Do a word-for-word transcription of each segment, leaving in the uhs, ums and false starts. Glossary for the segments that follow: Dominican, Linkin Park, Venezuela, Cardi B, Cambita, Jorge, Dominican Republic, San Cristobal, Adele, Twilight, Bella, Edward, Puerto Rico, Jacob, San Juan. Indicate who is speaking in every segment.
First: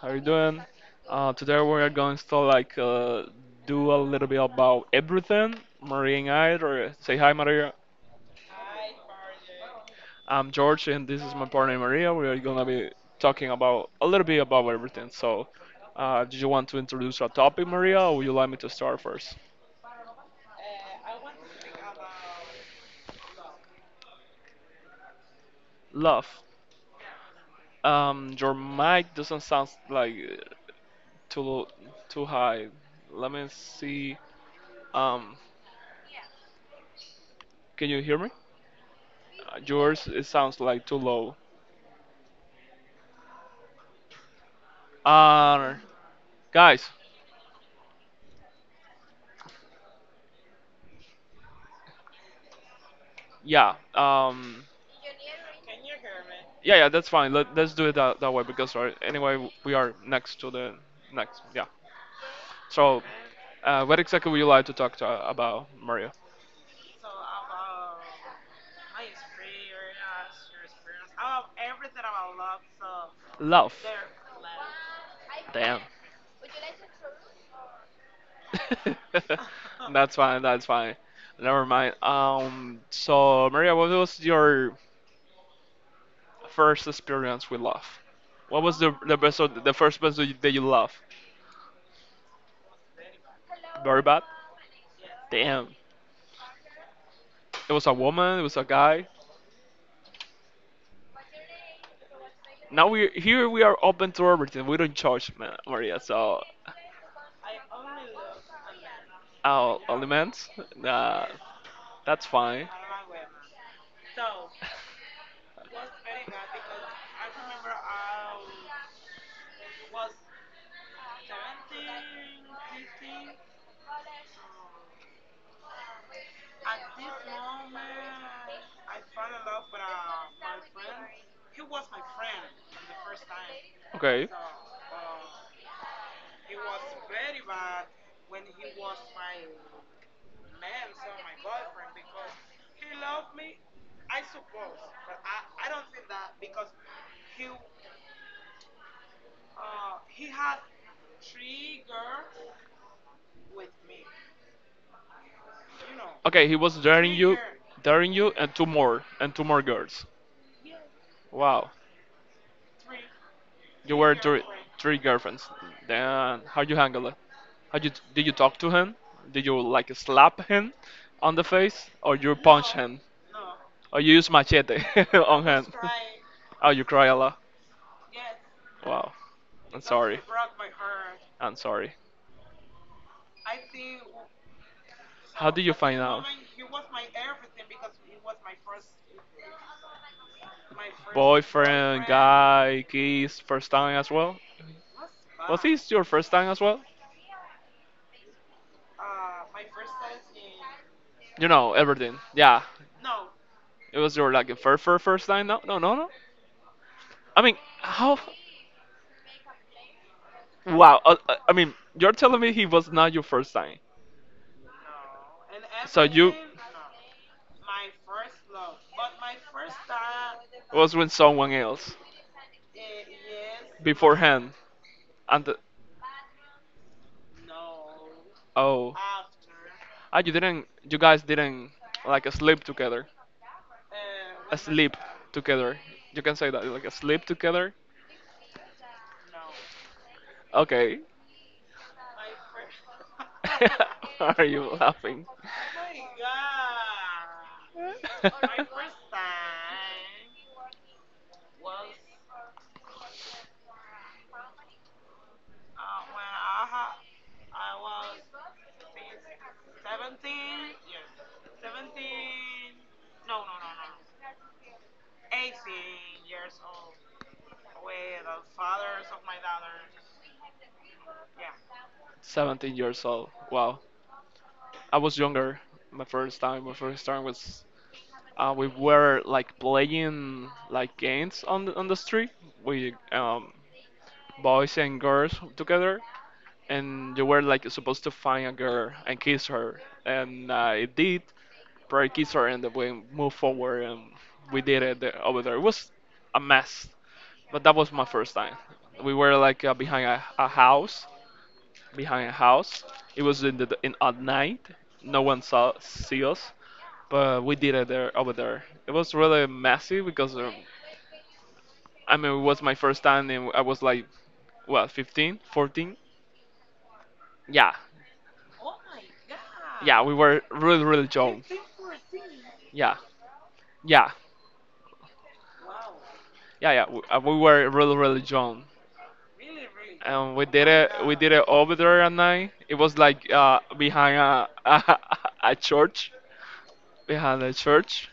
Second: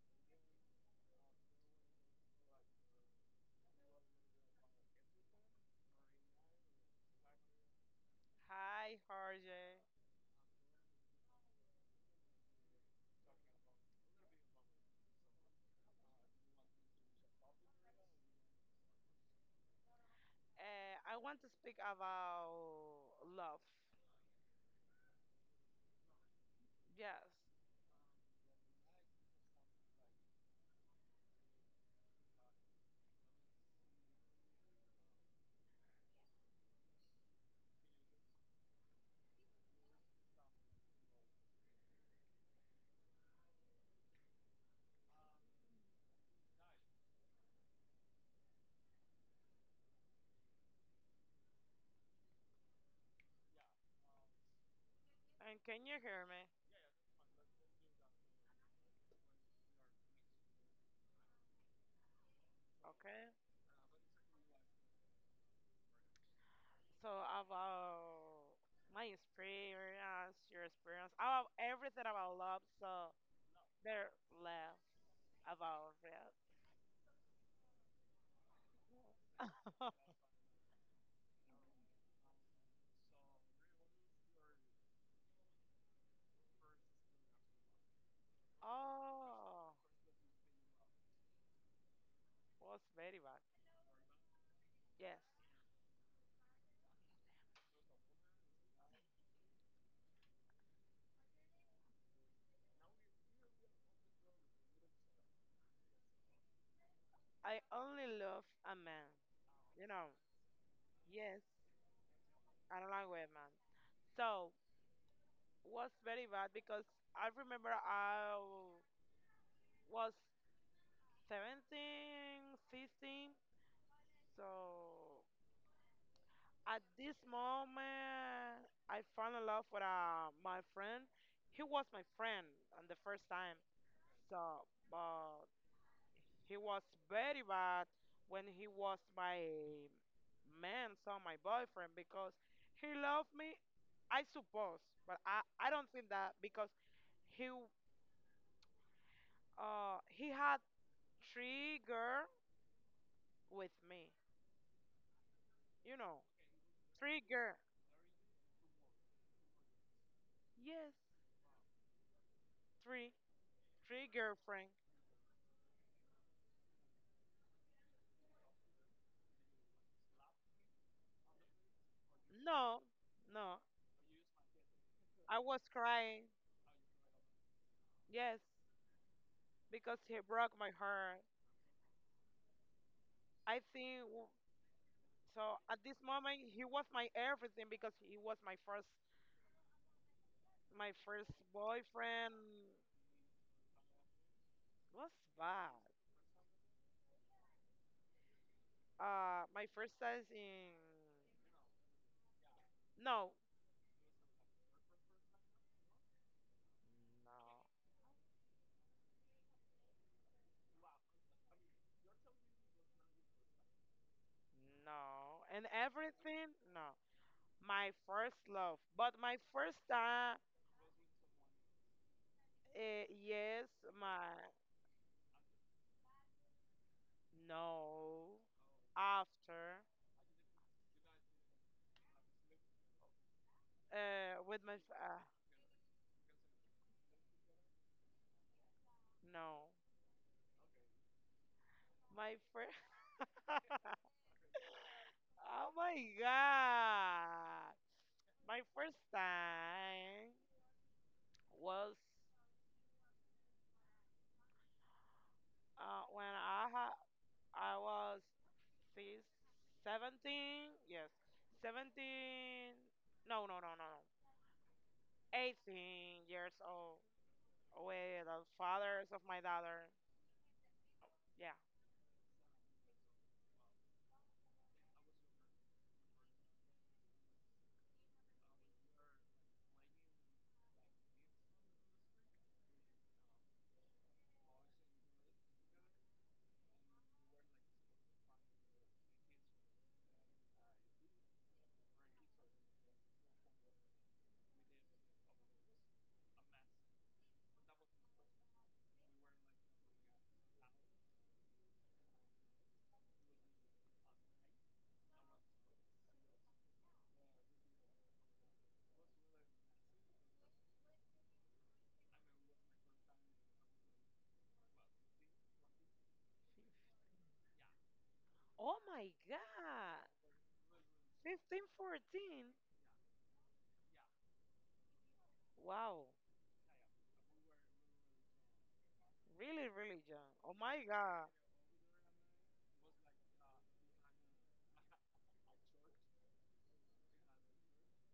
Speaker 1: How are you doing? Uh, today we are going to like uh, do a little bit about everything. Maria and I, or uh, say hi Maria.
Speaker 2: Hi, Jorge.
Speaker 1: I'm George and this is my partner Maria. We are gonna be talking about a little bit about everything. So, uh, do you want to introduce a topic Maria or would you like me to start first?
Speaker 2: Uh, I want to speak about love.
Speaker 1: Love.
Speaker 2: Yes.
Speaker 1: Um, your mic doesn't sound like uh, too low, too high. Let me see. Um, can you hear me? Uh, yours it sounds like too low. Uh, guys, yeah, um,
Speaker 2: And can you hear me?
Speaker 1: yeah, yeah, that's fine. Let, let's do it that, that way because uh, anyway we are next to the next. Yeah. So,
Speaker 2: Okay.
Speaker 1: uh, what exactly would you like to talk to, uh, about, Maria?
Speaker 2: So about my experience, your experience, about everything about love. So
Speaker 1: Love.
Speaker 2: they're left
Speaker 1: Damn.
Speaker 2: about that.
Speaker 1: That's fine. That's fine. Never mind. Um. So, Maria, what was your first experience with love? What was the the best
Speaker 2: oh,
Speaker 1: the first person that you love?
Speaker 2: was very bad.
Speaker 1: Very bad.
Speaker 2: Yes.
Speaker 1: Damn. It was a woman. It was a guy. Now we here we are open to everything. We don't judge, Ma- Maria. So
Speaker 2: I only love a man.
Speaker 1: our
Speaker 2: You know.
Speaker 1: elements, uh,
Speaker 2: Yes.
Speaker 1: that's fine.
Speaker 2: I don't like women. So was very bad because I remember I was seventeen, sixteen. So at this moment, I fell in love with uh, my friend. He was my friend on the first time.
Speaker 1: Okay.
Speaker 2: So, but he was very bad when he was my man, so my boyfriend, because he loved me, I suppose, but I, I don't think that because he uh he had three girl with me, you know.
Speaker 1: Okay, he was daring you,
Speaker 2: Trigger.
Speaker 1: daring you, and two more, and two more girls.
Speaker 2: Yes,
Speaker 1: Wow,
Speaker 2: three.
Speaker 1: you were
Speaker 2: Trigger,
Speaker 1: three,
Speaker 2: Frank.
Speaker 1: three girlfriends. Then how you handle it? How you did you talk to him? Did you like slap him on the face, or you punch
Speaker 2: No,
Speaker 1: him,
Speaker 2: no.
Speaker 1: or you use machete
Speaker 2: I
Speaker 1: on
Speaker 2: was
Speaker 1: him?
Speaker 2: crying.
Speaker 1: Oh, you cry a lot.
Speaker 2: Yes,
Speaker 1: Wow. I'm
Speaker 2: because he
Speaker 1: sorry.
Speaker 2: broke my heart.
Speaker 1: I'm sorry.
Speaker 2: I think w-
Speaker 1: How
Speaker 2: so.
Speaker 1: did you
Speaker 2: At this
Speaker 1: find out?
Speaker 2: moment, he was my everything because he was my first, my
Speaker 1: Boyfriend,
Speaker 2: first
Speaker 1: boyfriend.
Speaker 2: boyfriend.
Speaker 1: Guy, kiss, first time as well?
Speaker 2: Was
Speaker 1: Was, Was
Speaker 2: bad.
Speaker 1: this your first time as well?
Speaker 2: Uh, my first time in.
Speaker 1: You know, everything. Yeah.
Speaker 2: No,
Speaker 1: It was your like first first first time? No, no, no, no.
Speaker 2: no,
Speaker 1: I mean, how. Wow. uh, uh, I mean, you're telling me he was not your first time.
Speaker 2: no, and
Speaker 1: So you.
Speaker 2: everything. No, my first love, but my first time.
Speaker 1: No. Was with someone else. Eh,
Speaker 2: Uh,
Speaker 1: it
Speaker 2: yes,
Speaker 1: was.
Speaker 2: my
Speaker 1: Beforehand and.
Speaker 2: No.
Speaker 1: Oh,
Speaker 2: After.
Speaker 1: ah, you didn't, you guys didn't like sleep together.
Speaker 2: Uh,
Speaker 1: Uh,
Speaker 2: with my. f-
Speaker 1: Sleep
Speaker 2: Uh,
Speaker 1: together. You can say that, like sleep together.
Speaker 2: no.
Speaker 1: Okay.
Speaker 2: My first. oh
Speaker 1: Why are you laughing?
Speaker 2: my god. My first time was uh, when I ha- I was see, seventeen. Yes. seventeen. No, no, no, no, no. eighteen years old with the fathers of my daughter. Yeah.
Speaker 1: seventeen years old. Wow. I was younger. My first time, my first time was uh, we were like playing like games on the on the street. We um boys and girls together and you were like supposed to find a girl and kiss her, and I did. Probably kiss her, and then we moved forward, and we did it the- over there. It was a mess, but that was my first time. We were like uh, behind a, a house, behind a house. It was in the in at night. No one saw see us, but we did it there over there. It was really messy because um, I mean it was my first time, and I was like what fifteen, fourteen. Yeah,
Speaker 2: Oh my god.
Speaker 1: yeah, we were really really young.
Speaker 2: Fifteen, fourteen.
Speaker 1: Yeah, yeah.
Speaker 2: Wow,
Speaker 1: Yeah, yeah. We, uh, we were really, really young,
Speaker 2: really, really, John.
Speaker 1: and we
Speaker 2: Oh
Speaker 1: did
Speaker 2: my
Speaker 1: it. We
Speaker 2: God,
Speaker 1: did it over there at night. It was like uh, behind a, a a church, behind a church.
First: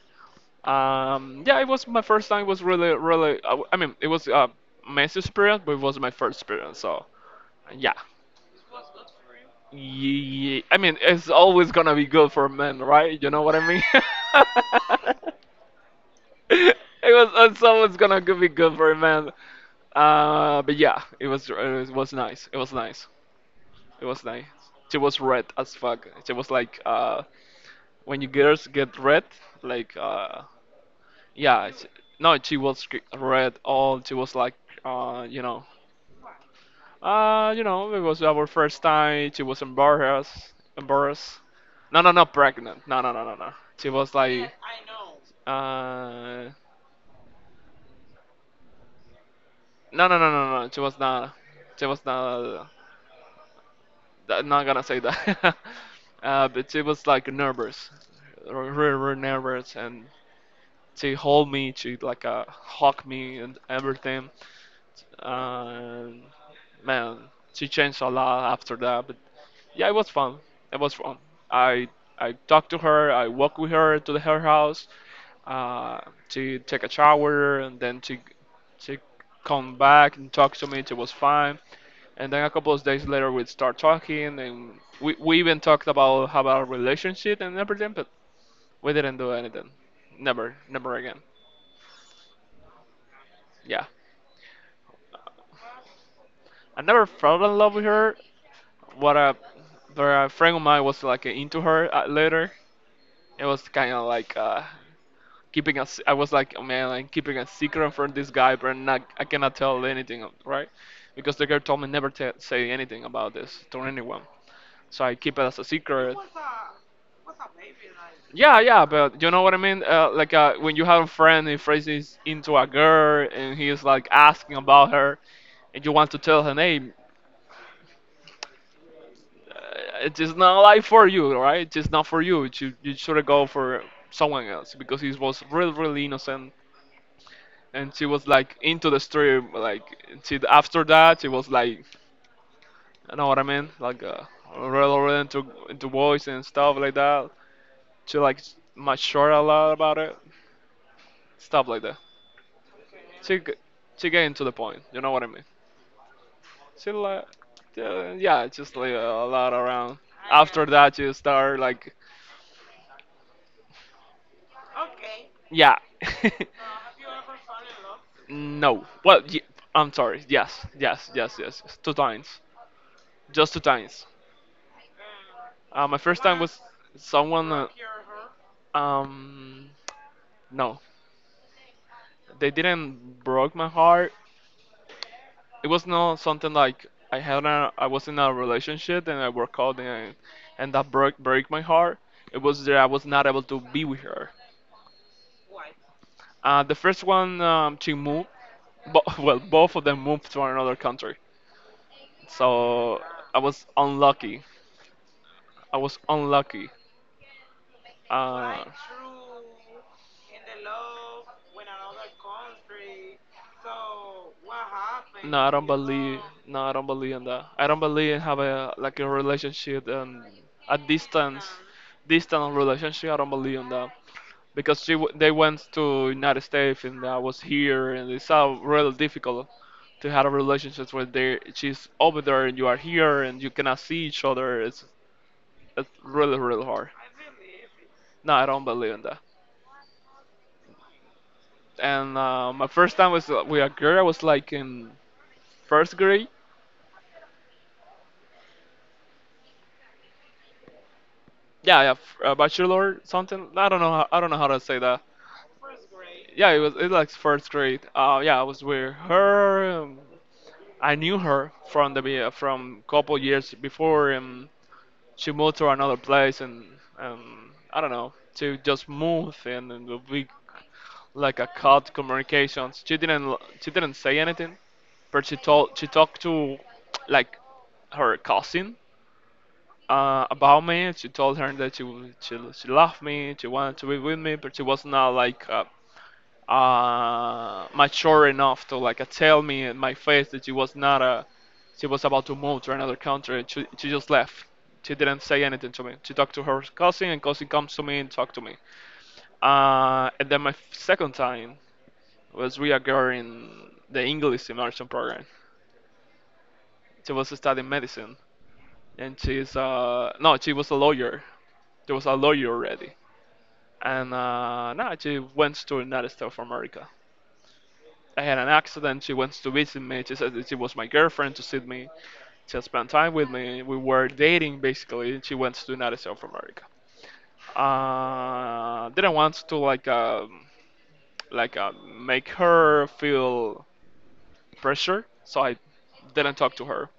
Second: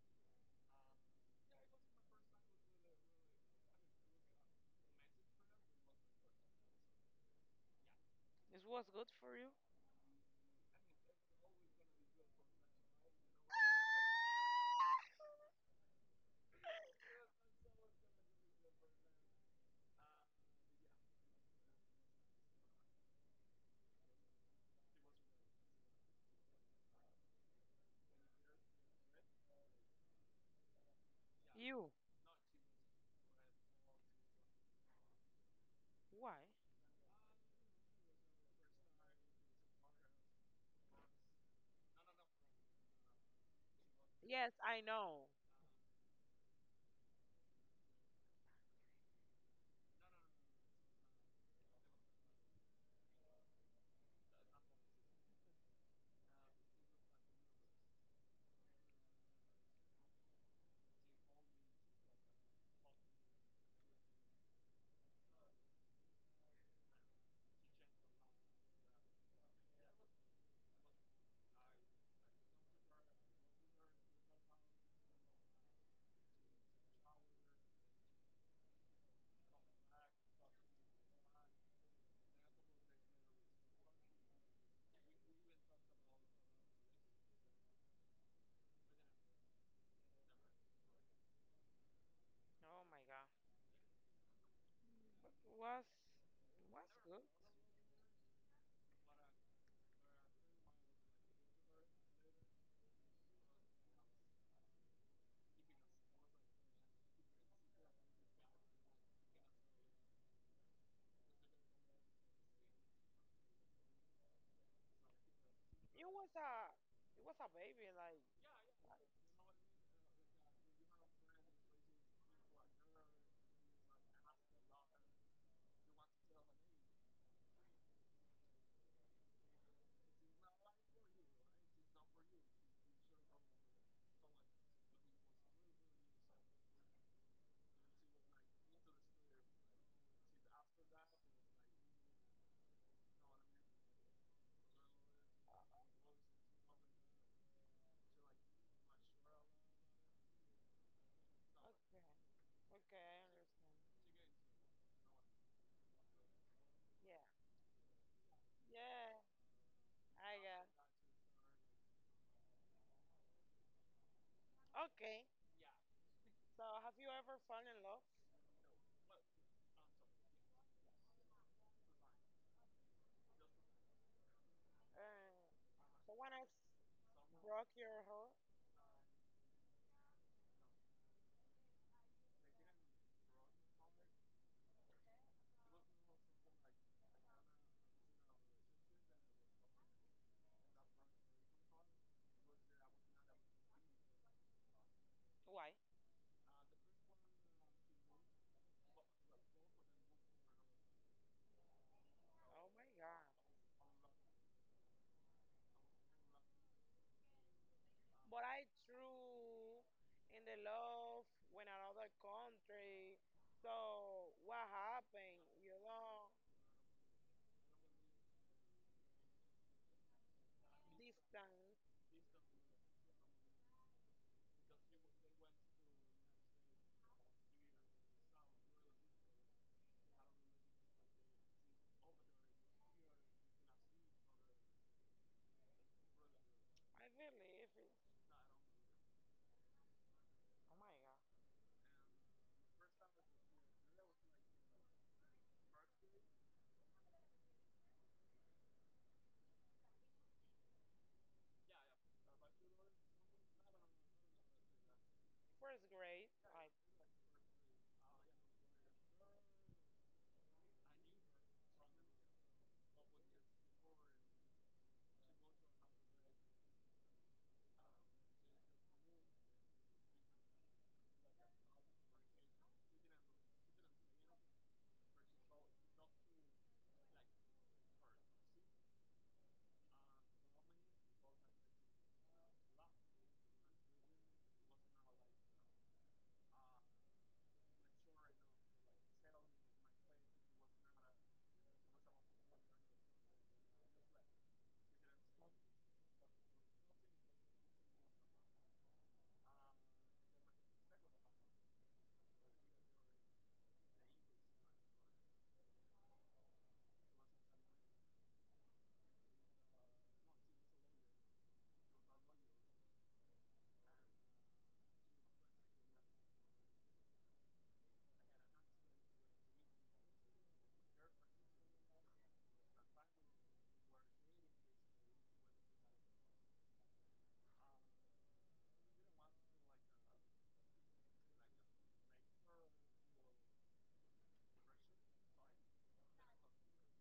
Speaker 1: Um, yeah, it was my first time. It was really, really. I, w- I mean, it was a messy experience, but it was my first experience. So yeah.
Speaker 2: this was good for you.
Speaker 1: Ye- I mean, it's always gonna be good for men, right? You know what I mean? it was it's always gonna go- be good for a man. Uh, but yeah, it was it was nice. It was nice. It was nice. She was red as fuck. She was like, uh, when you girls get red, like, uh, yeah, she,
Speaker 2: You,
Speaker 1: no, she was g- red all. She was like, uh, you know,
Speaker 2: why?
Speaker 1: uh, you know, it was our first time. She was embarrassed, embarrassed. No, no, not pregnant. No, no, no, no, no. She was like,
Speaker 2: Yes, I know.
Speaker 1: uh, no, no, no, no, no. She was not. She was not. Not gonna say that. uh, but she was like nervous, r- really, really nervous, and to hold me, to like uh, hug me and everything. And man, she changed a lot after that. But yeah, it was fun. It was fun. I I talked to her. I walked with her to the her house uh, to take a shower and then to to come back and talk to me. It was fine. And then a couple of days later, we'd start talking, and we, we even talked about how our relationship and everything, but we didn't do anything. Never, never again.
Speaker 2: Oh my God,
Speaker 1: Yeah.
Speaker 2: was
Speaker 1: I
Speaker 2: was
Speaker 1: never
Speaker 2: good.
Speaker 1: fell in love with her. What a, but a friend of mine was like into her uh, later. It was kind of like uh, keeping a s I was like, oh, man, like keeping a secret from this guy, but not, I cannot tell anything, right? Because the girl told me never to say anything about this to anyone. So I keep it as a
Speaker 2: It
Speaker 1: secret.
Speaker 2: was a it was a baby. Like
Speaker 1: Yeah, yeah, but you know what I mean? Uh, like uh, when you have a friend and Fraser into a girl and he is like asking about her and you want to tell her name, it's not like for you, right? It's not for you. You you should go for someone else because he was really really innocent, and she was like into the stream. Like she after that, she was like, I know what I mean, like uh, really really into into boys and stuff like that. She like matured a lot about it, stuff like that.
Speaker 2: okay, okay, I
Speaker 1: She
Speaker 2: understand.
Speaker 1: g- she getting to the point. You know what I mean? She
Speaker 2: Yeah,
Speaker 1: like yeah, yeah, just like uh,
Speaker 2: yeah,
Speaker 1: a lot around.
Speaker 2: I got.
Speaker 1: After that, you start like
Speaker 2: Okay,
Speaker 1: yeah.
Speaker 2: so have you ever fallen in love?
Speaker 1: No. Well, y I'm sorry. Yes, yes, yes, yes. Two times. Just two times.
Speaker 2: Uh,
Speaker 1: Uh, my first
Speaker 2: someone
Speaker 1: time
Speaker 2: else
Speaker 1: was someone.
Speaker 2: broke
Speaker 1: Uh,
Speaker 2: your heart.
Speaker 1: um, no, they didn't broke my heart. It was not something like I had a, I was in a relationship and I worked out and and that broke break my heart. It was that I was not able to be with her.
Speaker 2: Why?
Speaker 1: Uh, the first one, um, she moved. Bo- well, both of them moved to another country.
Speaker 2: Oh my
Speaker 1: So
Speaker 2: God.
Speaker 1: I was unlucky. I was unlucky.
Speaker 2: But I
Speaker 1: Uh,
Speaker 2: true in the love when another country. So what
Speaker 1: no,
Speaker 2: happened?
Speaker 1: I don't
Speaker 2: You
Speaker 1: believe.
Speaker 2: know,
Speaker 1: No, I don't believe in that. I don't believe in have a like a relationship and a
Speaker 2: distance.
Speaker 1: distance, distant relationship. I don't believe in that because she w- they went to United States and I was here and it's all really difficult to have a relationship where they she's over there and you are here and you cannot see each other. It's it's really really hard.
Speaker 2: I believe it.
Speaker 1: No, I don't believe in that.
Speaker 2: Oh my God.
Speaker 1: And uh, my first time was uh, with a girl. I was like in first grade. Yeah, yeah, f- uh, bachelor something. I don't know. How, I don't know how to say that.
Speaker 2: First grade,
Speaker 1: Yeah, it
Speaker 2: like
Speaker 1: was it like first grade. Uh, yeah, I was with her. um, I knew her from the be- from couple years before. Um, she moved to another place, and um, I don't know to just move and, and we like a cut communications. She didn't she didn't say anything, but she told she talked to like her cousin uh, about me. She told her that she w- she she loved me, she wanted to be with me, but she was not like uh, uh, mature enough to like uh, tell me in my face that she was not uh, she was about to move to another country. She she just left. She didn't say anything to me. She talked to her cousin, and cousin comes to me and talked to me. Uh, and then my f- second time was reoccurring the English immersion program. She was studying medicine, and she's uh no, she was a lawyer. There was a lawyer already and uh, no, she went to another state of America. I had an accident. She went to visit me. She said that she was my girlfriend to see me. She spent time with me. We were dating basically. She went to another state of America. Uh, didn't want to like uh, like uh, make her feel pressure, so I didn't talk to her.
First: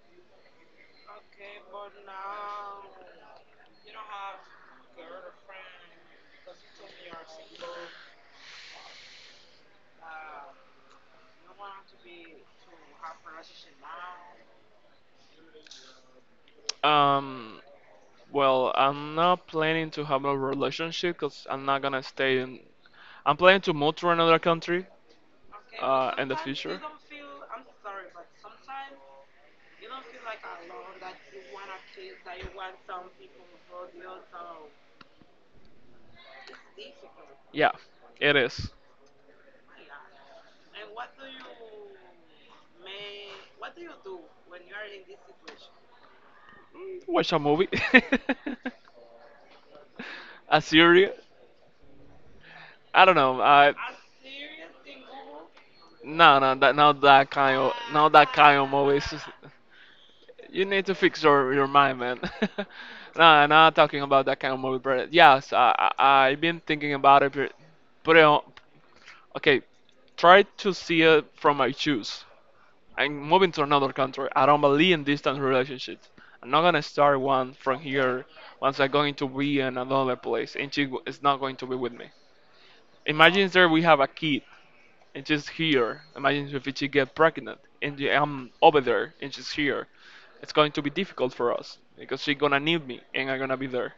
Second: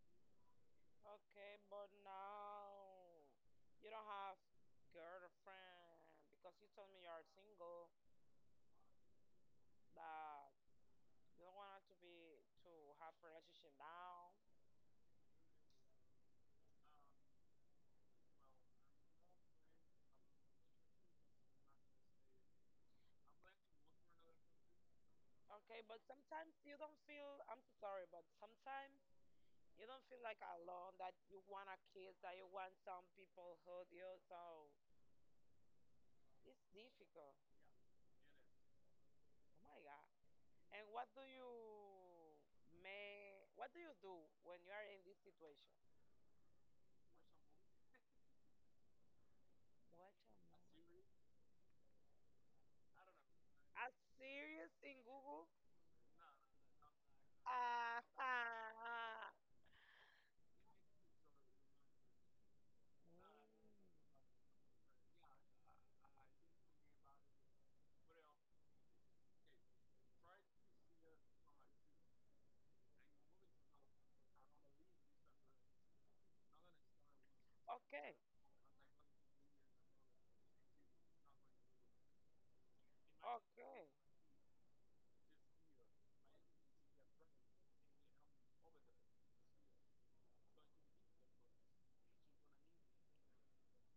Speaker 2: okay, but now you don't have girlfriend because you told me you're single. That you don't want to be to have relationship now.
Speaker 1: Um, well, I'm not planning to have a relationship because I'm not gonna stay in. I'm planning to move to another country
Speaker 2: Okay, but
Speaker 1: uh, in the
Speaker 2: sometimes you
Speaker 1: future.
Speaker 2: don't feel. I'm so sorry, but sometimes You don't feel like alone that you want a kiss, that you want some people hold you. So it's difficult.
Speaker 1: Yeah, it is.
Speaker 2: Oh my God. And what do you may what do you do when you are in this situation?
Speaker 1: Mm, watch a movie,
Speaker 2: What
Speaker 1: a
Speaker 2: am I?
Speaker 1: series. I don't know. I
Speaker 2: As serious in Google?
Speaker 1: no no that not that kind of
Speaker 2: Ah,
Speaker 1: not that kind of
Speaker 2: ah, Mm.
Speaker 1: movies.
Speaker 2: ah.
Speaker 1: You need to fix your your mind, man.
Speaker 2: Mm.
Speaker 1: No, I'm not talking about that kind of movie, but yes, I, I I've been thinking about it. But put it on. Okay, try to see it from my shoes. I'm moving to another country. I don't believe in distant relationships. I'm not gonna start one from
Speaker 2: Okay,
Speaker 1: here once I'm going to be in another place and she is not going to be with me. Imagine there we
Speaker 2: okay,
Speaker 1: have a kid and she's here. Imagine if she get pregnant and I'm over there and she's here. It's going to be difficult for us because she's gonna need me and I'm gonna be there.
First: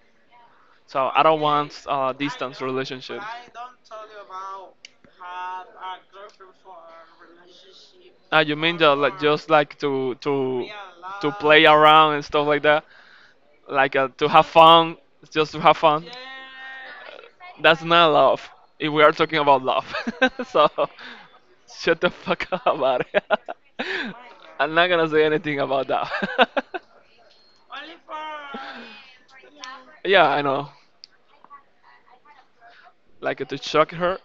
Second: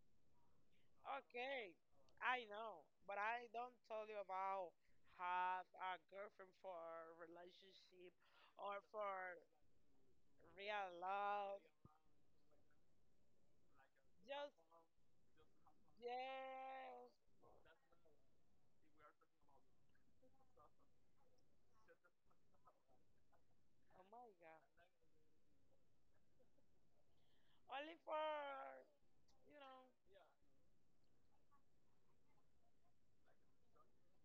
Speaker 1: So I don't
Speaker 2: okay.
Speaker 1: want a
Speaker 2: I
Speaker 1: distance
Speaker 2: know, but
Speaker 1: relationship.
Speaker 2: I don't tell you about have a girlfriend for relationship
Speaker 1: Ah, you
Speaker 2: or
Speaker 1: mean that like
Speaker 2: for
Speaker 1: just like to to
Speaker 2: Real
Speaker 1: to
Speaker 2: love.
Speaker 1: play around and stuff like that? Like uh, to have
Speaker 2: Just,
Speaker 1: fun, just to have fun.
Speaker 2: yes.
Speaker 1: That's not love. If we are talking about love, so shut the fuck up about it.
Speaker 2: Oh my
Speaker 1: I'm
Speaker 2: God.
Speaker 1: not gonna say anything about that.
Speaker 2: Only for, you know.
Speaker 1: Yeah, I know. Like to shock her.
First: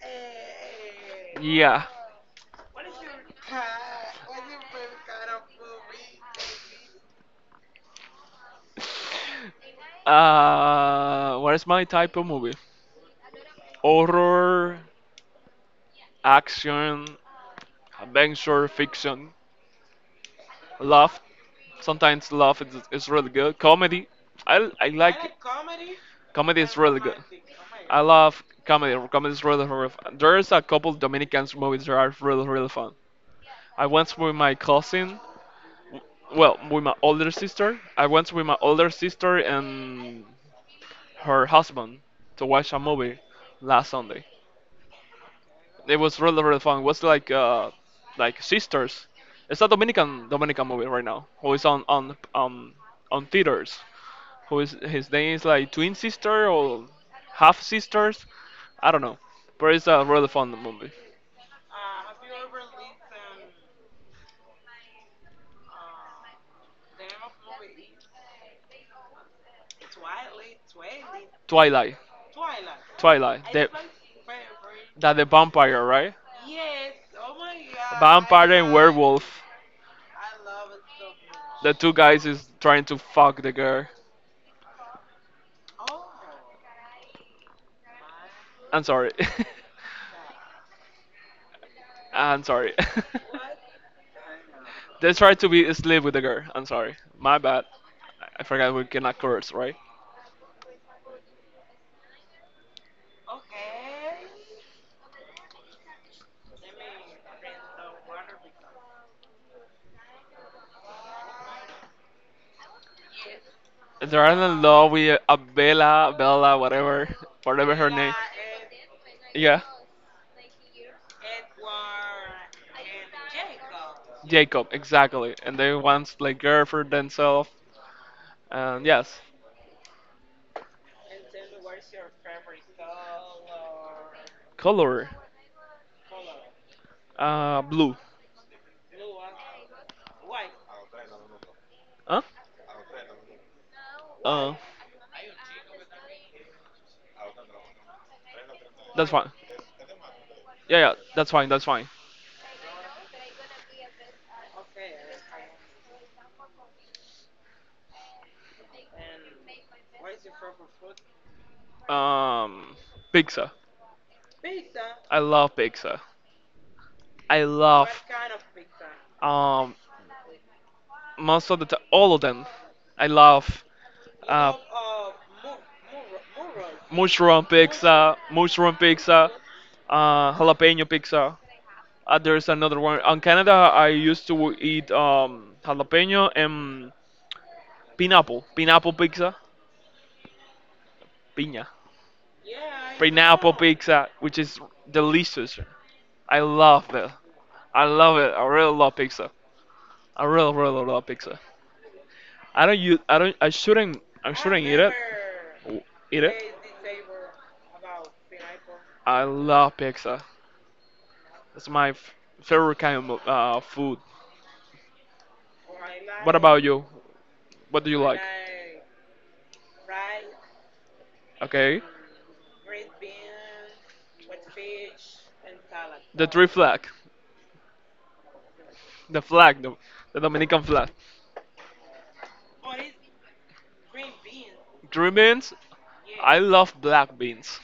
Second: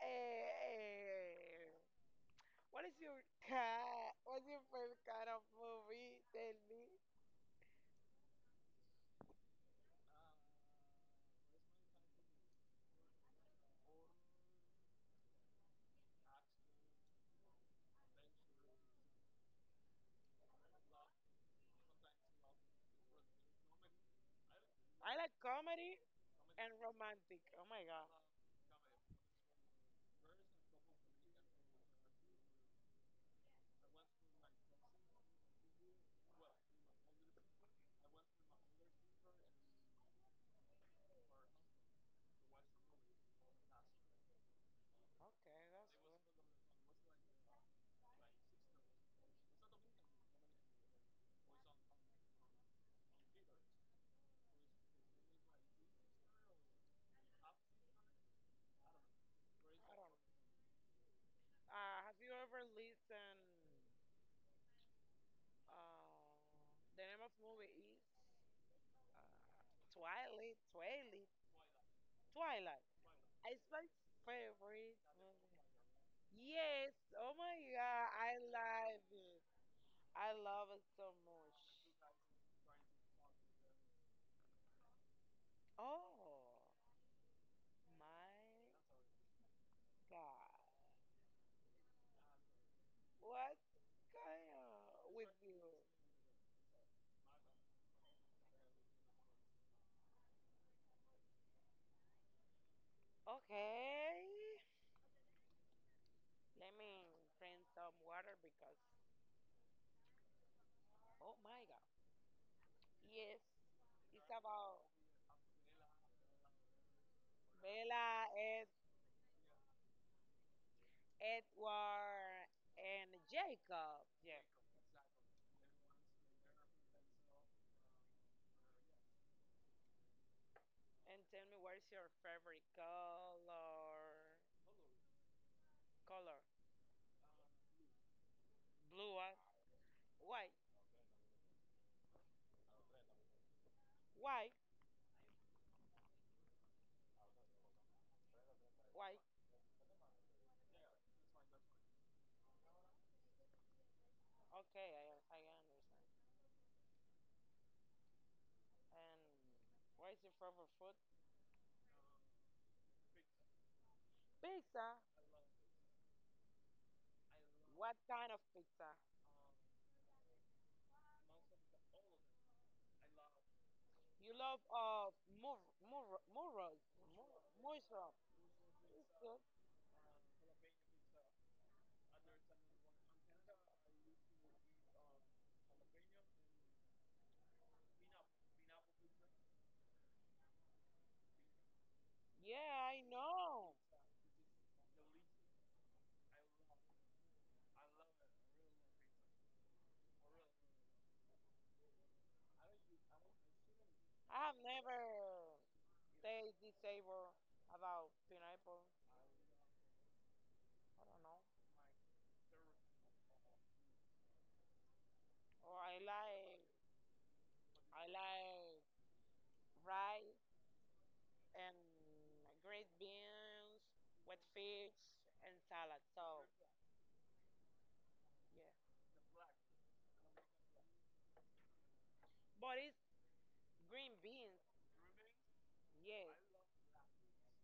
Speaker 2: Eh, eh,
Speaker 1: Yeah.
Speaker 2: what is your cat? What's your favorite kind of movie? Tell me.
Speaker 1: Uh, what is my type of movie? Horror, action, adventure, fiction, love. Sometimes laugh is, is really good. Comedy, I, I
Speaker 2: I
Speaker 1: like
Speaker 2: like comedy
Speaker 1: comedy
Speaker 2: and
Speaker 1: is really good.
Speaker 2: romantic. Oh my
Speaker 1: I
Speaker 2: God.
Speaker 1: love comedy. Comedy is really really fun. There's a couple Dominican movies that are really really fun. I went with my cousin, well, with my older sister. I went with my older sister and her husband to watch a movie last Sunday.
Speaker 2: Okay, that's
Speaker 1: It
Speaker 2: good.
Speaker 1: was really really fun. It was like uh, like sisters. It's a Dominican Dominican movie right now. Who is on on um on theaters. Who is, his name is like Twin Sister or Half Sisters. I don't know,
Speaker 2: I
Speaker 1: but it's
Speaker 2: don't
Speaker 1: a
Speaker 2: know.
Speaker 1: really fun movie.
Speaker 2: Uh, have you ever listened? Uh, the name of movie is uh, Twilight. Twilight.
Speaker 1: Twilight.
Speaker 2: Twilight.
Speaker 1: Twilight.
Speaker 2: It's
Speaker 1: The,
Speaker 2: my favorite
Speaker 1: that the
Speaker 2: movie.
Speaker 1: vampire, right?
Speaker 2: Yes. Oh my God. I
Speaker 1: Vampire and
Speaker 2: love
Speaker 1: werewolf.
Speaker 2: it. I love it so much.
Speaker 1: The two guys is trying to fuck the girl.
Speaker 2: Oh my
Speaker 1: I'm sorry.
Speaker 2: God.
Speaker 1: I'm sorry.
Speaker 2: What's going on
Speaker 1: They try
Speaker 2: with
Speaker 1: to be
Speaker 2: you?
Speaker 1: asleep with the girl. I'm sorry. My bad. I I forgot we cannot curse, right?
Speaker 2: Okay. Let me drink some water because, oh my God. Yes.
Speaker 1: They're
Speaker 2: It's
Speaker 1: in
Speaker 2: about
Speaker 1: love with Abella, Bella, Bella, whatever, whatever her name.
Speaker 2: Bella, Ed,
Speaker 1: Yeah,
Speaker 2: Edward, and Jacob. Yeah.
Speaker 1: Jacob, exactly. And they want like girl for themselves. And yes,
Speaker 2: And tell me what's your favorite color?
Speaker 1: color,
Speaker 2: Color.
Speaker 1: uh, blue.
Speaker 2: Blue, huh? White.
Speaker 1: Huh?
Speaker 2: Why?
Speaker 1: Uh, that's
Speaker 2: Why?
Speaker 1: fine. Yeah, yeah, that's fine. That's fine.
Speaker 2: Okay, I, I understand. And what is your favorite food?
Speaker 1: Um, Pizza.
Speaker 2: Pizza.
Speaker 1: I love pizza. I love
Speaker 2: What kind of pizza?
Speaker 1: um most of the t- all of them. I love
Speaker 2: You
Speaker 1: uh,
Speaker 2: love uh mur mur murros mur
Speaker 1: mushroom
Speaker 2: mushroom.
Speaker 1: pizza, mushroom
Speaker 2: It's
Speaker 1: pizza,
Speaker 2: good.
Speaker 1: uh, jalapeno pizza. Uh, there's another one. In Canada, I used to eat um, jalapeno and pineapple, pineapple pizza, piña,
Speaker 2: Yeah, I
Speaker 1: pineapple
Speaker 2: know.
Speaker 1: pizza, which is delicious. I love it. I love it. I really love pizza. I really, really love pizza. I don't use. I don't. I shouldn't. I
Speaker 2: I have
Speaker 1: shouldn't eat it.
Speaker 2: never
Speaker 1: W- Eat it.
Speaker 2: tasted this savor about pineapple.
Speaker 1: I love pizza.
Speaker 2: I don't know.
Speaker 1: That's my f- favorite kind of uh, food.
Speaker 2: Or I
Speaker 1: What about
Speaker 2: like
Speaker 1: you? What do you
Speaker 2: I
Speaker 1: like?
Speaker 2: like rice and
Speaker 1: Okay.
Speaker 2: green beans with fish and salad. So
Speaker 1: The three flag.
Speaker 2: yeah,
Speaker 1: The flag, the, the Dominican flag.
Speaker 2: but it Green beans,
Speaker 1: Three beans. I
Speaker 2: yes.
Speaker 1: love black beans.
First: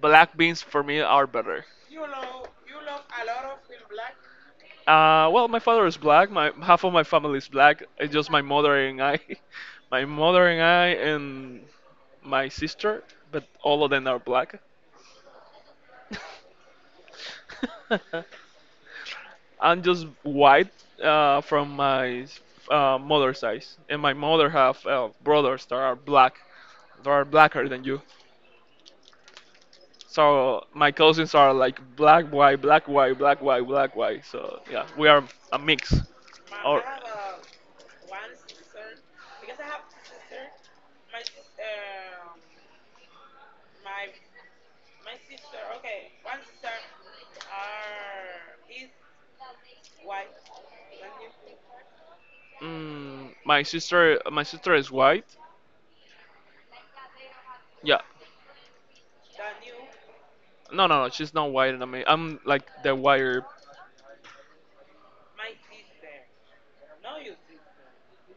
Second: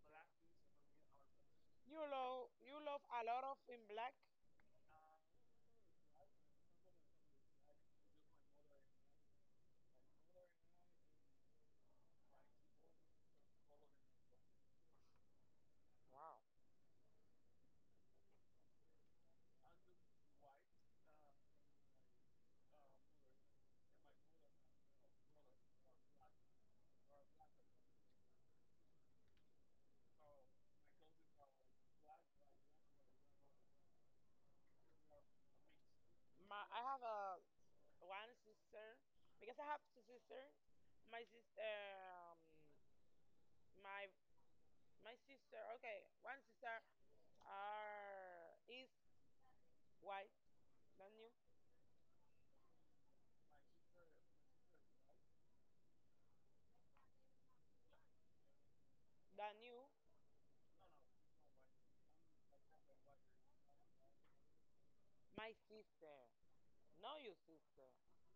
Speaker 1: Black beans for me are better.
Speaker 2: You love you love a lot of in black.
Speaker 1: Uh, well, my father is black. My half of my family is black. It's just my mother and I, my mother and I, and my sister. But all of them are black.
Speaker 2: Wow.
Speaker 1: I'm just white uh, from my uh, mother's side, and my mother have uh, brothers that are black, that are blacker than you. So my cousins are like black, white, black, white, black, white, black, white. So yeah, we are a mix.
Speaker 2: My I
Speaker 1: Or,
Speaker 2: have a one sister because I have two sisters. My sister, um, my my sister. Okay, one sister are is white than you
Speaker 1: mm, my sister, my sister is white. Yeah,
Speaker 2: than you.
Speaker 1: no, no, no, she's not white. And I mean, I'm like the whiter.
Speaker 2: My sister, no, your sister.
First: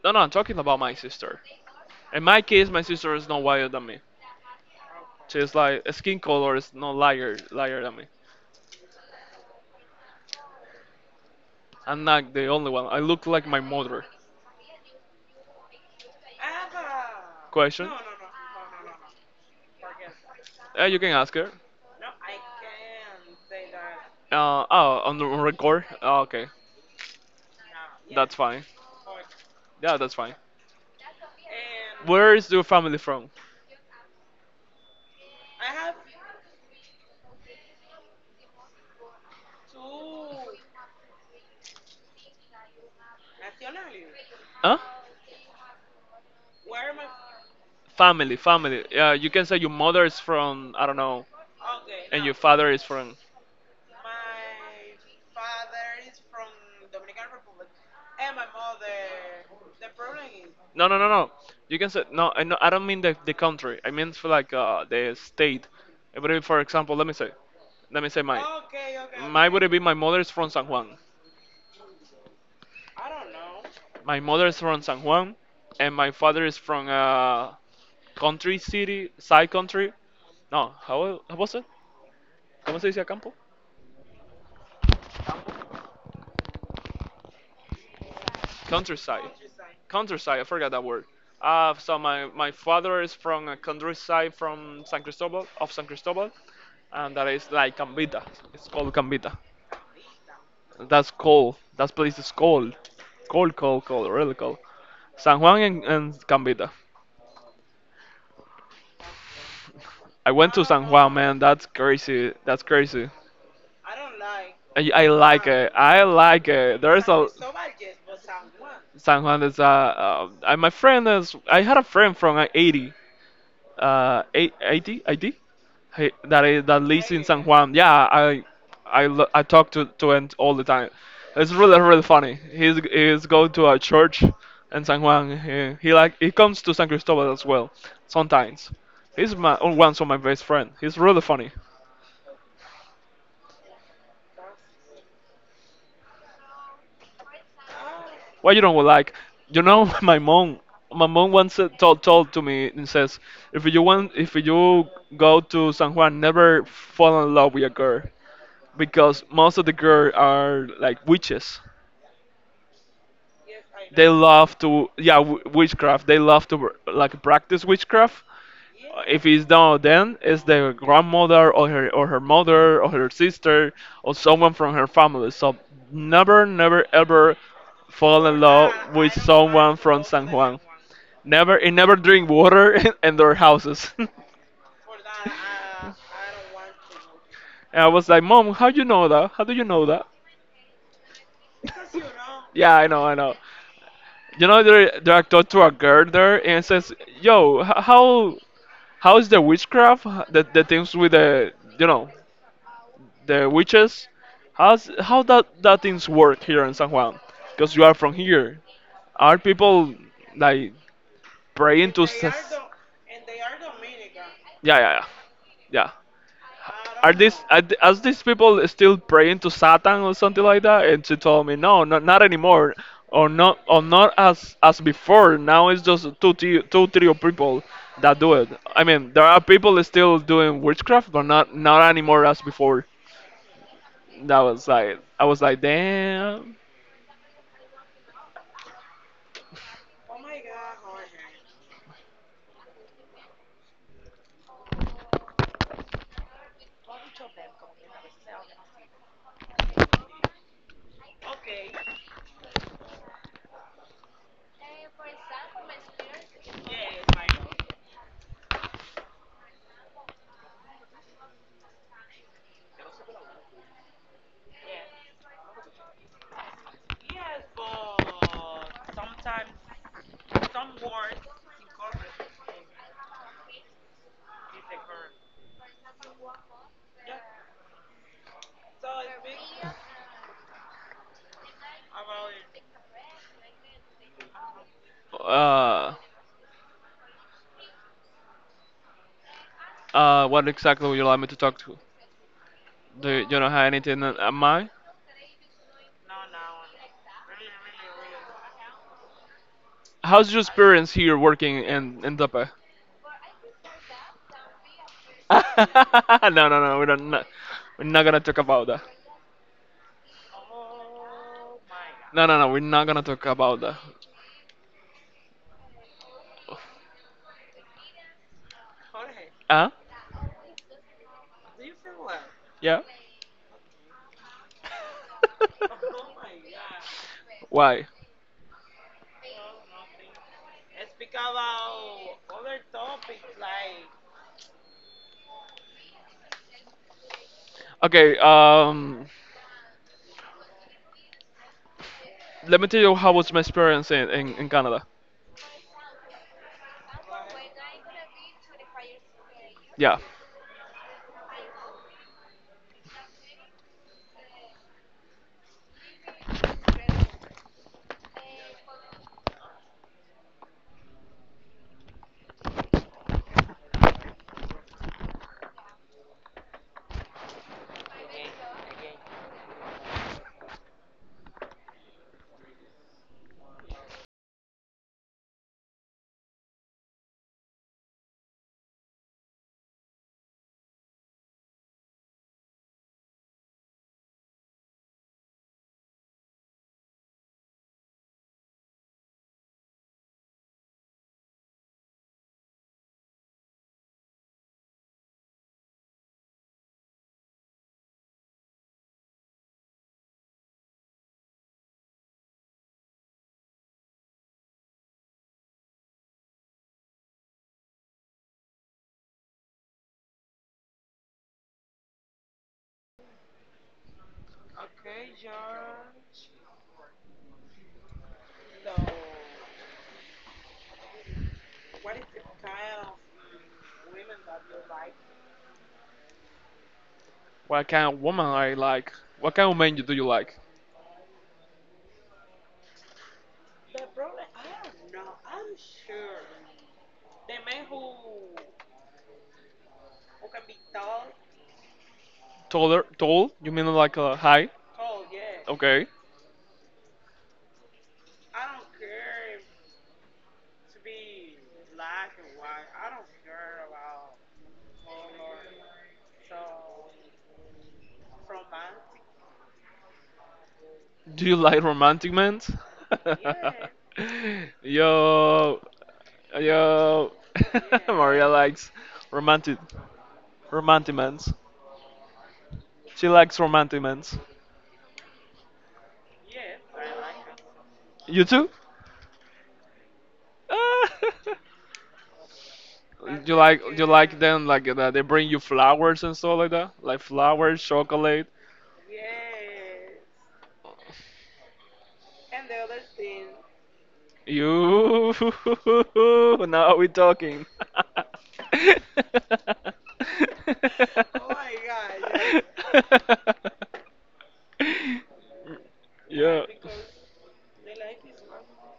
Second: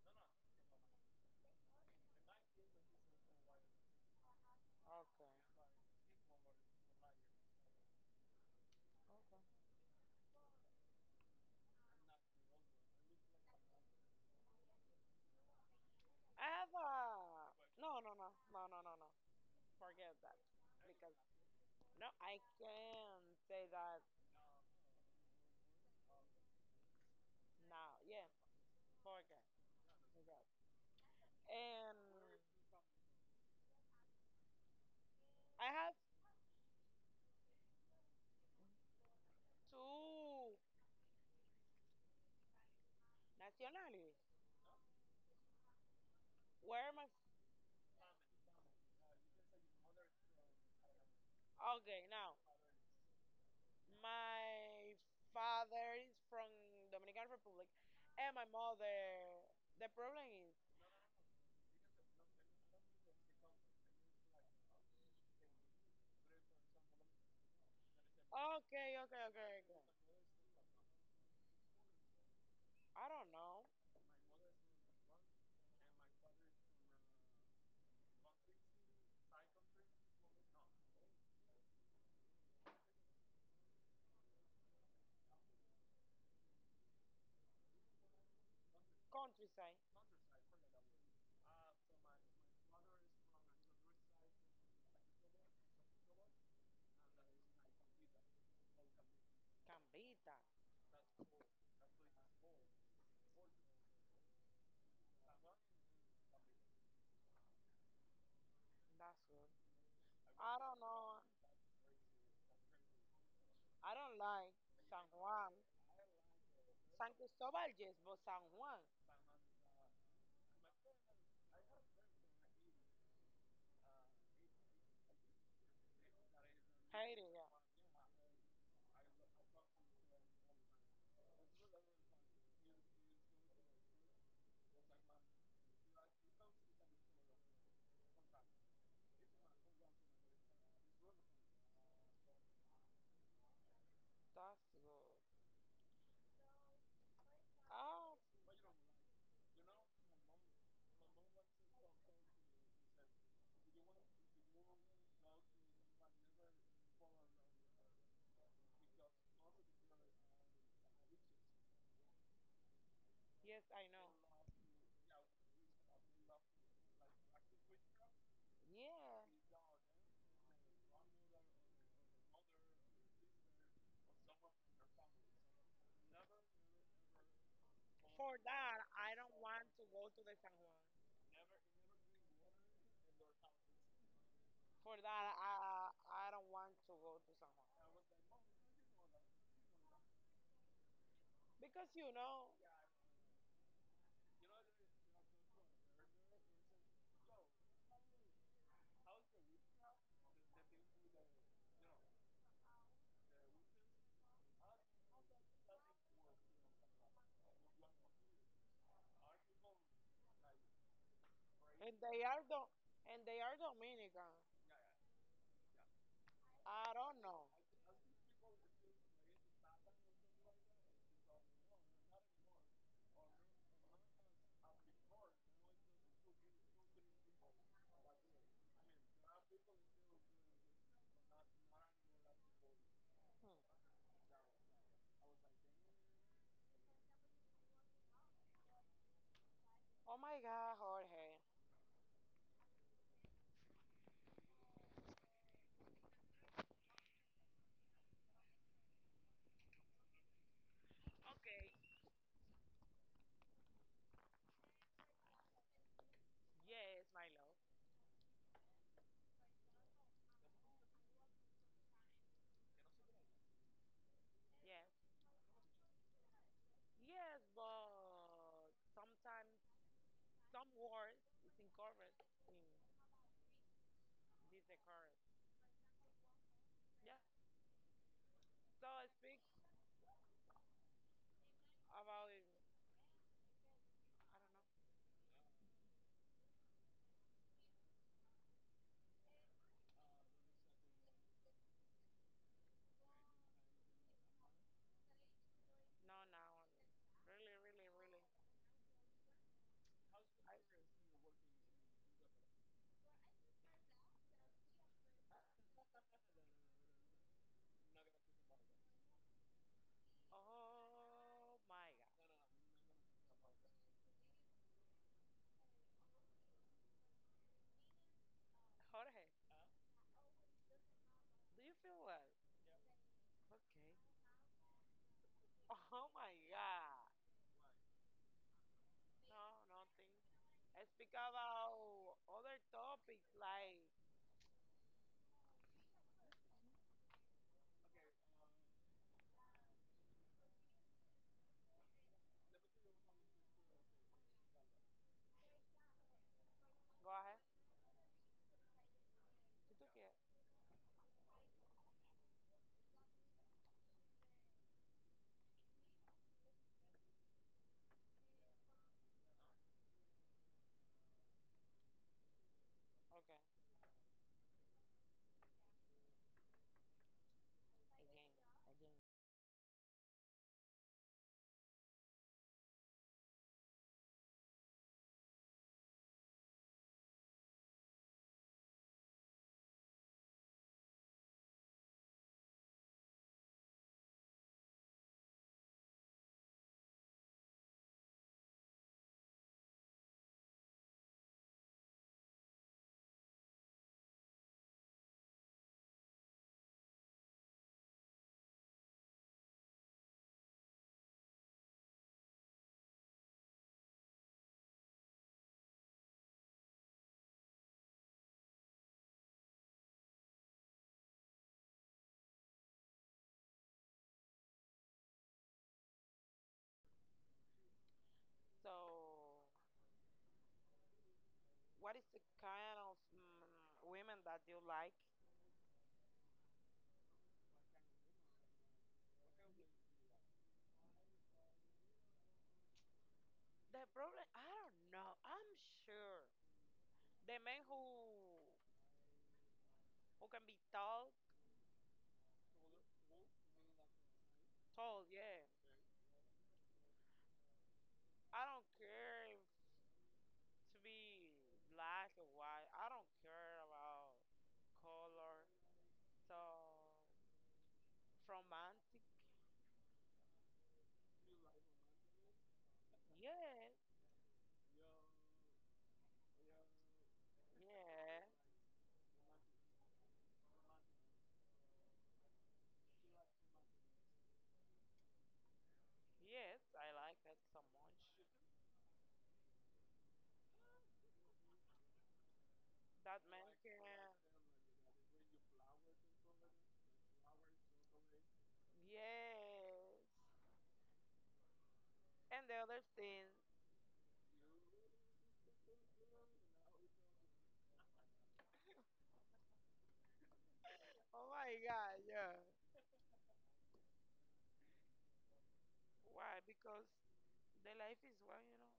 Speaker 1: No, no, I'm talking about my sister. In my case, my sister is not whiter than me. She's
Speaker 2: Okay.
Speaker 1: like skin color is not lighter, lighter than me. I'm not the only one. I look like my mother.
Speaker 2: I have a
Speaker 1: Question?
Speaker 2: no no no no no no no. Forget that
Speaker 1: No. Uh, you can
Speaker 2: because
Speaker 1: ask her.
Speaker 2: no, I can't say that
Speaker 1: Uh, oh, on the on record? Oh, okay. No,
Speaker 2: Now, yeah,
Speaker 1: that's fine.
Speaker 2: burger.
Speaker 1: Yeah, that's fine.
Speaker 2: Yes. And
Speaker 1: Where is your family from?
Speaker 2: I have two nationalities.
Speaker 1: Huh?
Speaker 2: Where am I? f-
Speaker 1: Family, family. Yeah, you can say your mother is from, I don't know,
Speaker 2: Okay,
Speaker 1: and your
Speaker 2: now
Speaker 1: father is from.
Speaker 2: my father is from Dominican Republic, and my mother. The problem is,
Speaker 1: No, no, no, no. You can say no. I no, I don't mean the, the country. I mean for like uh, the state. It would be, for example, let me say, let me say my,
Speaker 2: okay, okay,
Speaker 1: my
Speaker 2: okay,
Speaker 1: would be,
Speaker 2: okay.
Speaker 1: my mother is from San Juan.
Speaker 2: I don't know.
Speaker 1: My mother is from San Juan, and my father is from uh, country city, side country. No, how, how was it? ¿Cómo se dice campo? Countryside.
Speaker 2: Countryside,
Speaker 1: Countryside. I forgot that word. Uh, so my, my father is from a countryside from San Cristobal, of San Cristobal, and that is like Cambita. It's called Cambita.
Speaker 2: Cambita.
Speaker 1: That's cold. That place is cold. Cold, cold, cold, really cold. San Juan and, and Cambita.
Speaker 2: That's good.
Speaker 1: I went
Speaker 2: I
Speaker 1: to
Speaker 2: don't
Speaker 1: San Juan,
Speaker 2: know.
Speaker 1: man. That's crazy. That's crazy.
Speaker 2: I don't like
Speaker 1: I,
Speaker 2: San
Speaker 1: I like
Speaker 2: Juan.
Speaker 1: it. I like it. There's
Speaker 2: San
Speaker 1: a
Speaker 2: Cristobal, yes, but San Juan.
Speaker 1: San Juan is uh, uh I, my friend is, I had a friend from uh, eighty uh eight- 80 80 hey, that is that lives
Speaker 2: Hate
Speaker 1: in
Speaker 2: it.
Speaker 1: San
Speaker 2: Yeah.
Speaker 1: Juan. Yeah, I I lo- I talk to to him all the time. It's really really funny. He's he's go to a church in San Juan. He, he like he comes to San Cristobal as well sometimes. He's my one of my best friend. He's really funny.
Speaker 2: That's good.
Speaker 1: Why you don't like? You know, my mom. My mom once uh, told told to me and says, if you want, if you go to San Juan, never fall in love with a girl because most of the girls are like witches.
Speaker 2: Yes, I
Speaker 1: They
Speaker 2: know.
Speaker 1: love to, yeah, w- witchcraft. They love to like practice witchcraft.
Speaker 2: Yeah.
Speaker 1: If it's done, then it's their grandmother or her or her mother or her sister or someone from her family. So never, never, ever fall
Speaker 2: For
Speaker 1: in love
Speaker 2: that,
Speaker 1: with
Speaker 2: I don't want
Speaker 1: someone
Speaker 2: to
Speaker 1: from
Speaker 2: go to
Speaker 1: San
Speaker 2: the San
Speaker 1: Juan.
Speaker 2: Juan.
Speaker 1: Never, and never drink water in their houses.
Speaker 2: For that, I I don't want to go to San
Speaker 1: And I
Speaker 2: Juan
Speaker 1: was like, Mom, how you know that? How do you know that?
Speaker 2: because you know,
Speaker 1: Yeah, I know, I know. You know, they they talked to a girl there and says, yo, h- how How is the witchcraft, that the things with the, you know, the witches? How's how that that things work here in San Juan? Because you are from here. Are people like praying
Speaker 2: and
Speaker 1: to?
Speaker 2: they
Speaker 1: Sa-
Speaker 2: are do and they are Dominican.
Speaker 1: yeah, yeah, yeah, yeah.
Speaker 2: I
Speaker 1: Are
Speaker 2: don't
Speaker 1: these
Speaker 2: know.
Speaker 1: are, th- are these people still praying to Satan or something like that? And she told me, no, not not anymore, or not or not as as before. Now it's just two thi- two three of people that do it. I mean, there are people still doing witchcraft, but not not anymore as before.
Speaker 2: Hmm.
Speaker 1: That was like, I was like, damn.
Speaker 2: Oh my God, Jorge. Okay. Yes, my love. Yes. Yes, but sometimes some words is incorrect in this occurrence. Yeah. So I speak about it. I don't know.
Speaker 1: Uh, uh, what exactly would you like me to talk to? Do you, you don't have anything in in mind?
Speaker 2: No, now really, really, really I,
Speaker 1: How's your
Speaker 2: oh my
Speaker 1: experience here working in in Dope? No, no, no. We don't. No, we're not gonna talk about that.
Speaker 2: God.
Speaker 1: No, no, no. We're not gonna talk about that.
Speaker 2: Jorge,
Speaker 1: Huh?
Speaker 2: do you feel well?
Speaker 1: Yeah.
Speaker 2: Okay. Oh my God.
Speaker 1: Why?
Speaker 2: No, nothing. I speak about other topics like,
Speaker 1: Okay. Um. Let me tell you how was my experience in, in, in Canada.
Speaker 2: go ahead. Si tú
Speaker 1: Yeah.
Speaker 2: quieres. Okay. Again. Again. So, what is the kind of mm, women that you like?
Speaker 1: What kind of woman I like? What kind of men you do you like?
Speaker 2: The problem, I don't know. I'm sure the men who who can be tall.
Speaker 1: Taller, tall? You mean like uh, high?
Speaker 2: Told, yeah.
Speaker 1: Okay.
Speaker 2: I don't care if to be black or white. I don't care about color. So romantic.
Speaker 1: Do you like romantic men?
Speaker 2: Yeah,
Speaker 1: Yo, yo.
Speaker 2: yeah,
Speaker 1: Maria likes romantic, romantic men. She likes romantic men.
Speaker 2: yes. I like that so much.
Speaker 1: You too? Ah.
Speaker 2: That
Speaker 1: You
Speaker 2: man
Speaker 1: like, you
Speaker 2: can.
Speaker 1: like them like that they bring you flowers and stuff like that, like flowers, chocolate.
Speaker 2: Yes. And the other thing.
Speaker 1: You now we're talking.
Speaker 2: Oh
Speaker 1: Oh
Speaker 2: my God. Yeah.
Speaker 1: yeah.
Speaker 2: Why?
Speaker 1: Yeah.
Speaker 2: Because the life is one. You know.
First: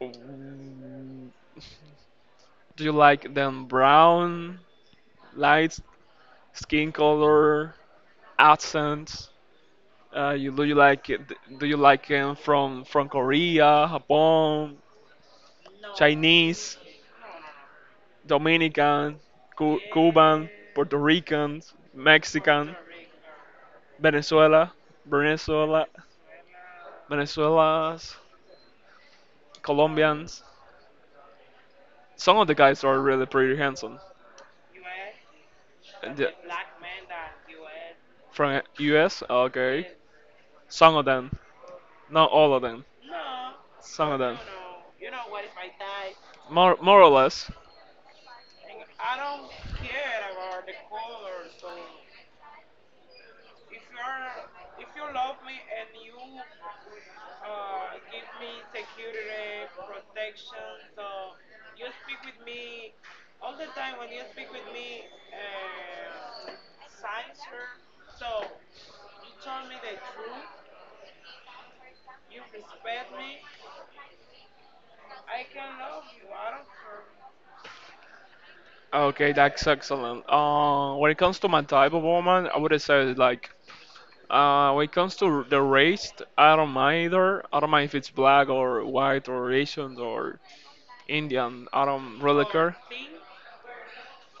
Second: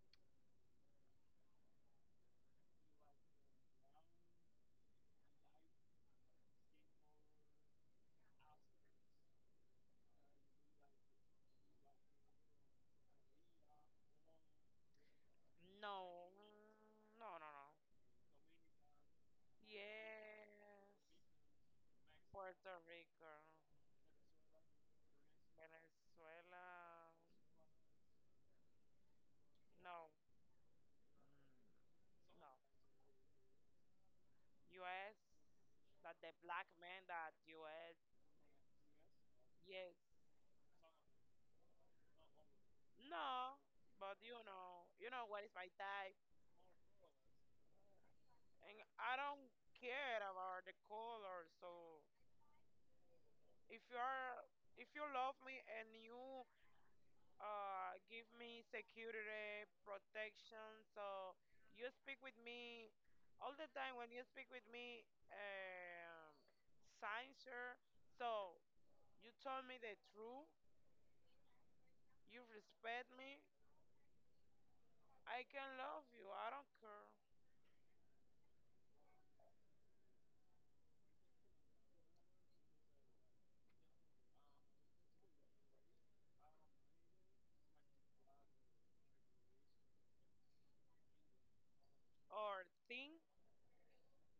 Speaker 1: Mm, do you like them brown, light skin color, accents? Uh, you do you like it, do you like them from from Korea, Japan,
Speaker 2: No.
Speaker 1: Chinese?
Speaker 2: No. No. No.
Speaker 1: Dominican, Cu- Cuban,
Speaker 2: Yes.
Speaker 1: Puerto Ricans, Mexican,
Speaker 2: Puerto Rico,
Speaker 1: Venezuela, Venezuela,
Speaker 2: Venezuela.
Speaker 1: Venezuelans,
Speaker 2: No,
Speaker 1: Colombians. Some of
Speaker 2: no.
Speaker 1: the guys are really pretty handsome.
Speaker 2: U S.
Speaker 1: And
Speaker 2: That
Speaker 1: the-
Speaker 2: the black man that U S.
Speaker 1: from U S. Okay,
Speaker 2: Yes.
Speaker 1: some of them, not all of them.
Speaker 2: No,
Speaker 1: Some
Speaker 2: but
Speaker 1: of
Speaker 2: you
Speaker 1: them,
Speaker 2: know, you know what is my type,
Speaker 1: more more or less.
Speaker 2: and I don't care about the color. So if you are, if you love me and you uh, give me security, protection. So you speak with me all the time when you speak with me, um, sincere. So you told me the truth. You respect me. I can love you. I don't care.
Speaker 1: Okay, that's excellent. Uh, when it comes to my type of woman, I would say like, uh, when it comes to the race, I don't mind either. I don't mind if it's black or white or Asian or Indian. I don't really
Speaker 2: Or
Speaker 1: care.
Speaker 2: thing.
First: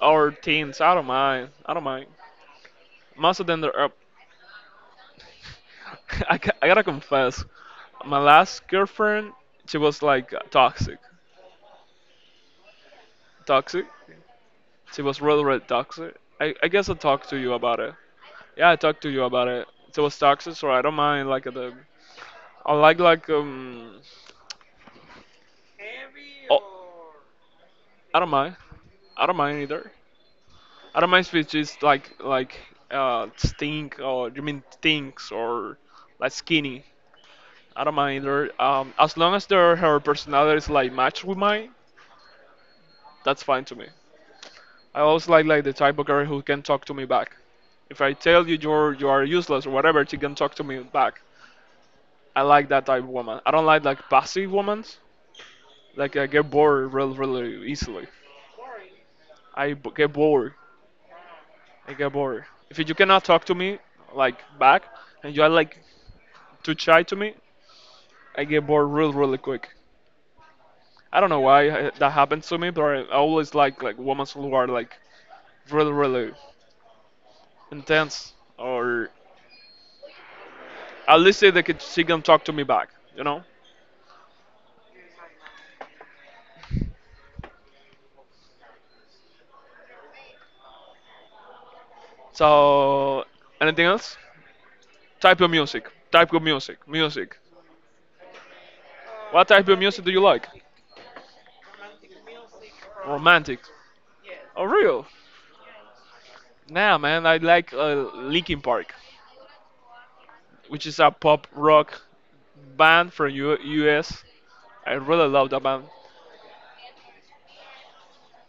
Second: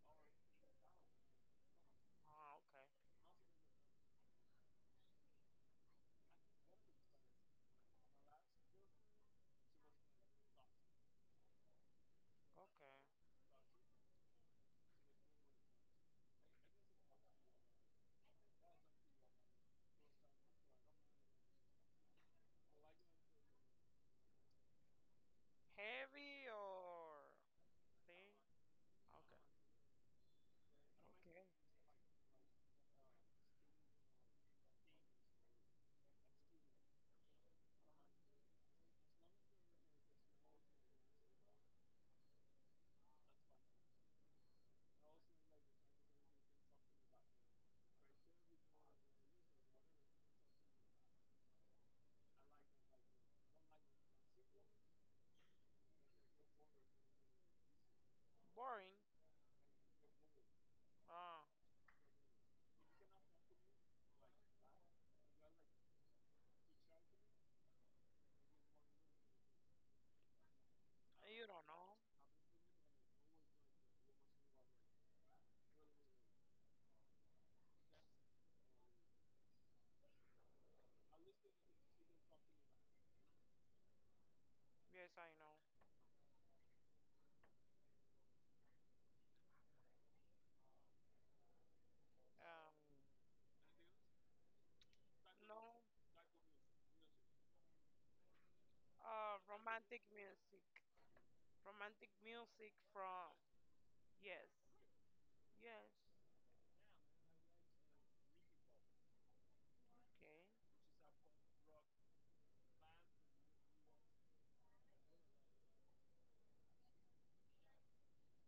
Speaker 1: Or teens. I don't mind. I don't mind.
Speaker 2: Ah, okay,
Speaker 1: Most of them are up. I, ca- I gotta confess, my last girlfriend, she was like toxic.
Speaker 2: okay.
Speaker 1: Toxic? She was really, really toxic. I, I guess I talked to you about it. Yeah, I talked to you about it. She was toxic, so I don't mind like the. I like like um.
Speaker 2: Heavy or
Speaker 1: I don't
Speaker 2: thing?
Speaker 1: mind. I don't mind either. I don't mind
Speaker 2: Okay,
Speaker 1: if
Speaker 2: okay,
Speaker 1: it's just like like uh stink or you mean things or like skinny. I don't mind either. Um, as long as their, her personality is like matched with mine, that's fine to me. I always like like the type of girl who can talk to me back. If I tell you you're you are useless or whatever, she can talk to me back. I like that type of woman. I don't like like passive women. Like I get bored real really easily.
Speaker 2: boring.
Speaker 1: I b- get bored,
Speaker 2: Ah,
Speaker 1: I get bored. If you cannot talk to me like back and you are like too shy to me, I get bored real really quick. I don't know
Speaker 2: you don't
Speaker 1: why
Speaker 2: know.
Speaker 1: uh, that happens to me, but I always like like women who are like really really intense or at least they can, she can talk to me back, you know.
Speaker 2: Yes, I know. Um,
Speaker 1: So anything else? Type of
Speaker 2: no.
Speaker 1: music. Type of music. Music.
Speaker 2: Uh,
Speaker 1: What type of
Speaker 2: romantic
Speaker 1: music do you like?
Speaker 2: music. Romantic music from
Speaker 1: Romantic.
Speaker 2: yes,
Speaker 1: Oh, real?
Speaker 2: yes.
Speaker 1: Nah, man, I like uh, Linkin Park,
Speaker 2: Okay,
Speaker 1: which is a pop rock band from U- US. I really love that band.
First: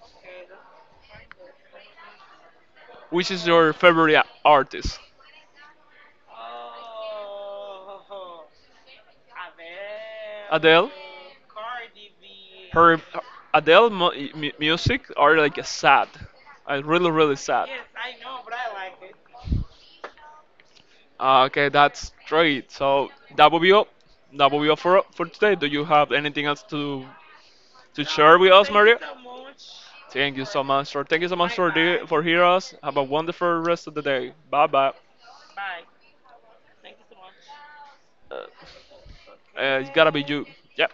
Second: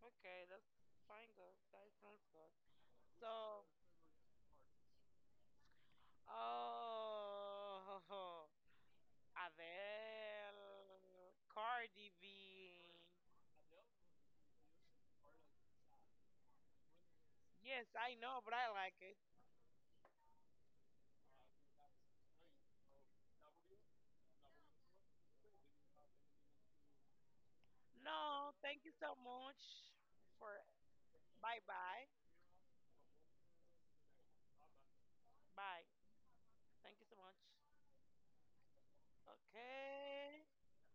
Speaker 2: okay. That's fine. Good. That sounds good.
Speaker 1: Which is
Speaker 2: So,
Speaker 1: your favorite a- artist?
Speaker 2: oh, Adele,
Speaker 1: Adele?
Speaker 2: Cardi B.
Speaker 1: Her Adele mu- mu- music are like sad. I really really sad.
Speaker 2: Yes, I know, but I like it.
Speaker 1: Ah, okay, that's great. So that will be all. That will be all for for today. Do you have anything else to to share with
Speaker 2: No,
Speaker 1: us,
Speaker 2: thank you
Speaker 1: Maria?
Speaker 2: so much
Speaker 1: Thank you
Speaker 2: for.
Speaker 1: so much, sir. Thank you so much
Speaker 2: Bye,
Speaker 1: for the,
Speaker 2: bye,
Speaker 1: for hearing us. Have a wonderful rest of the day. Bye bye.
Speaker 2: bye. Thank you so much.
Speaker 1: Uh, it's gotta be you.
Speaker 2: Okay.
Speaker 1: Yeah.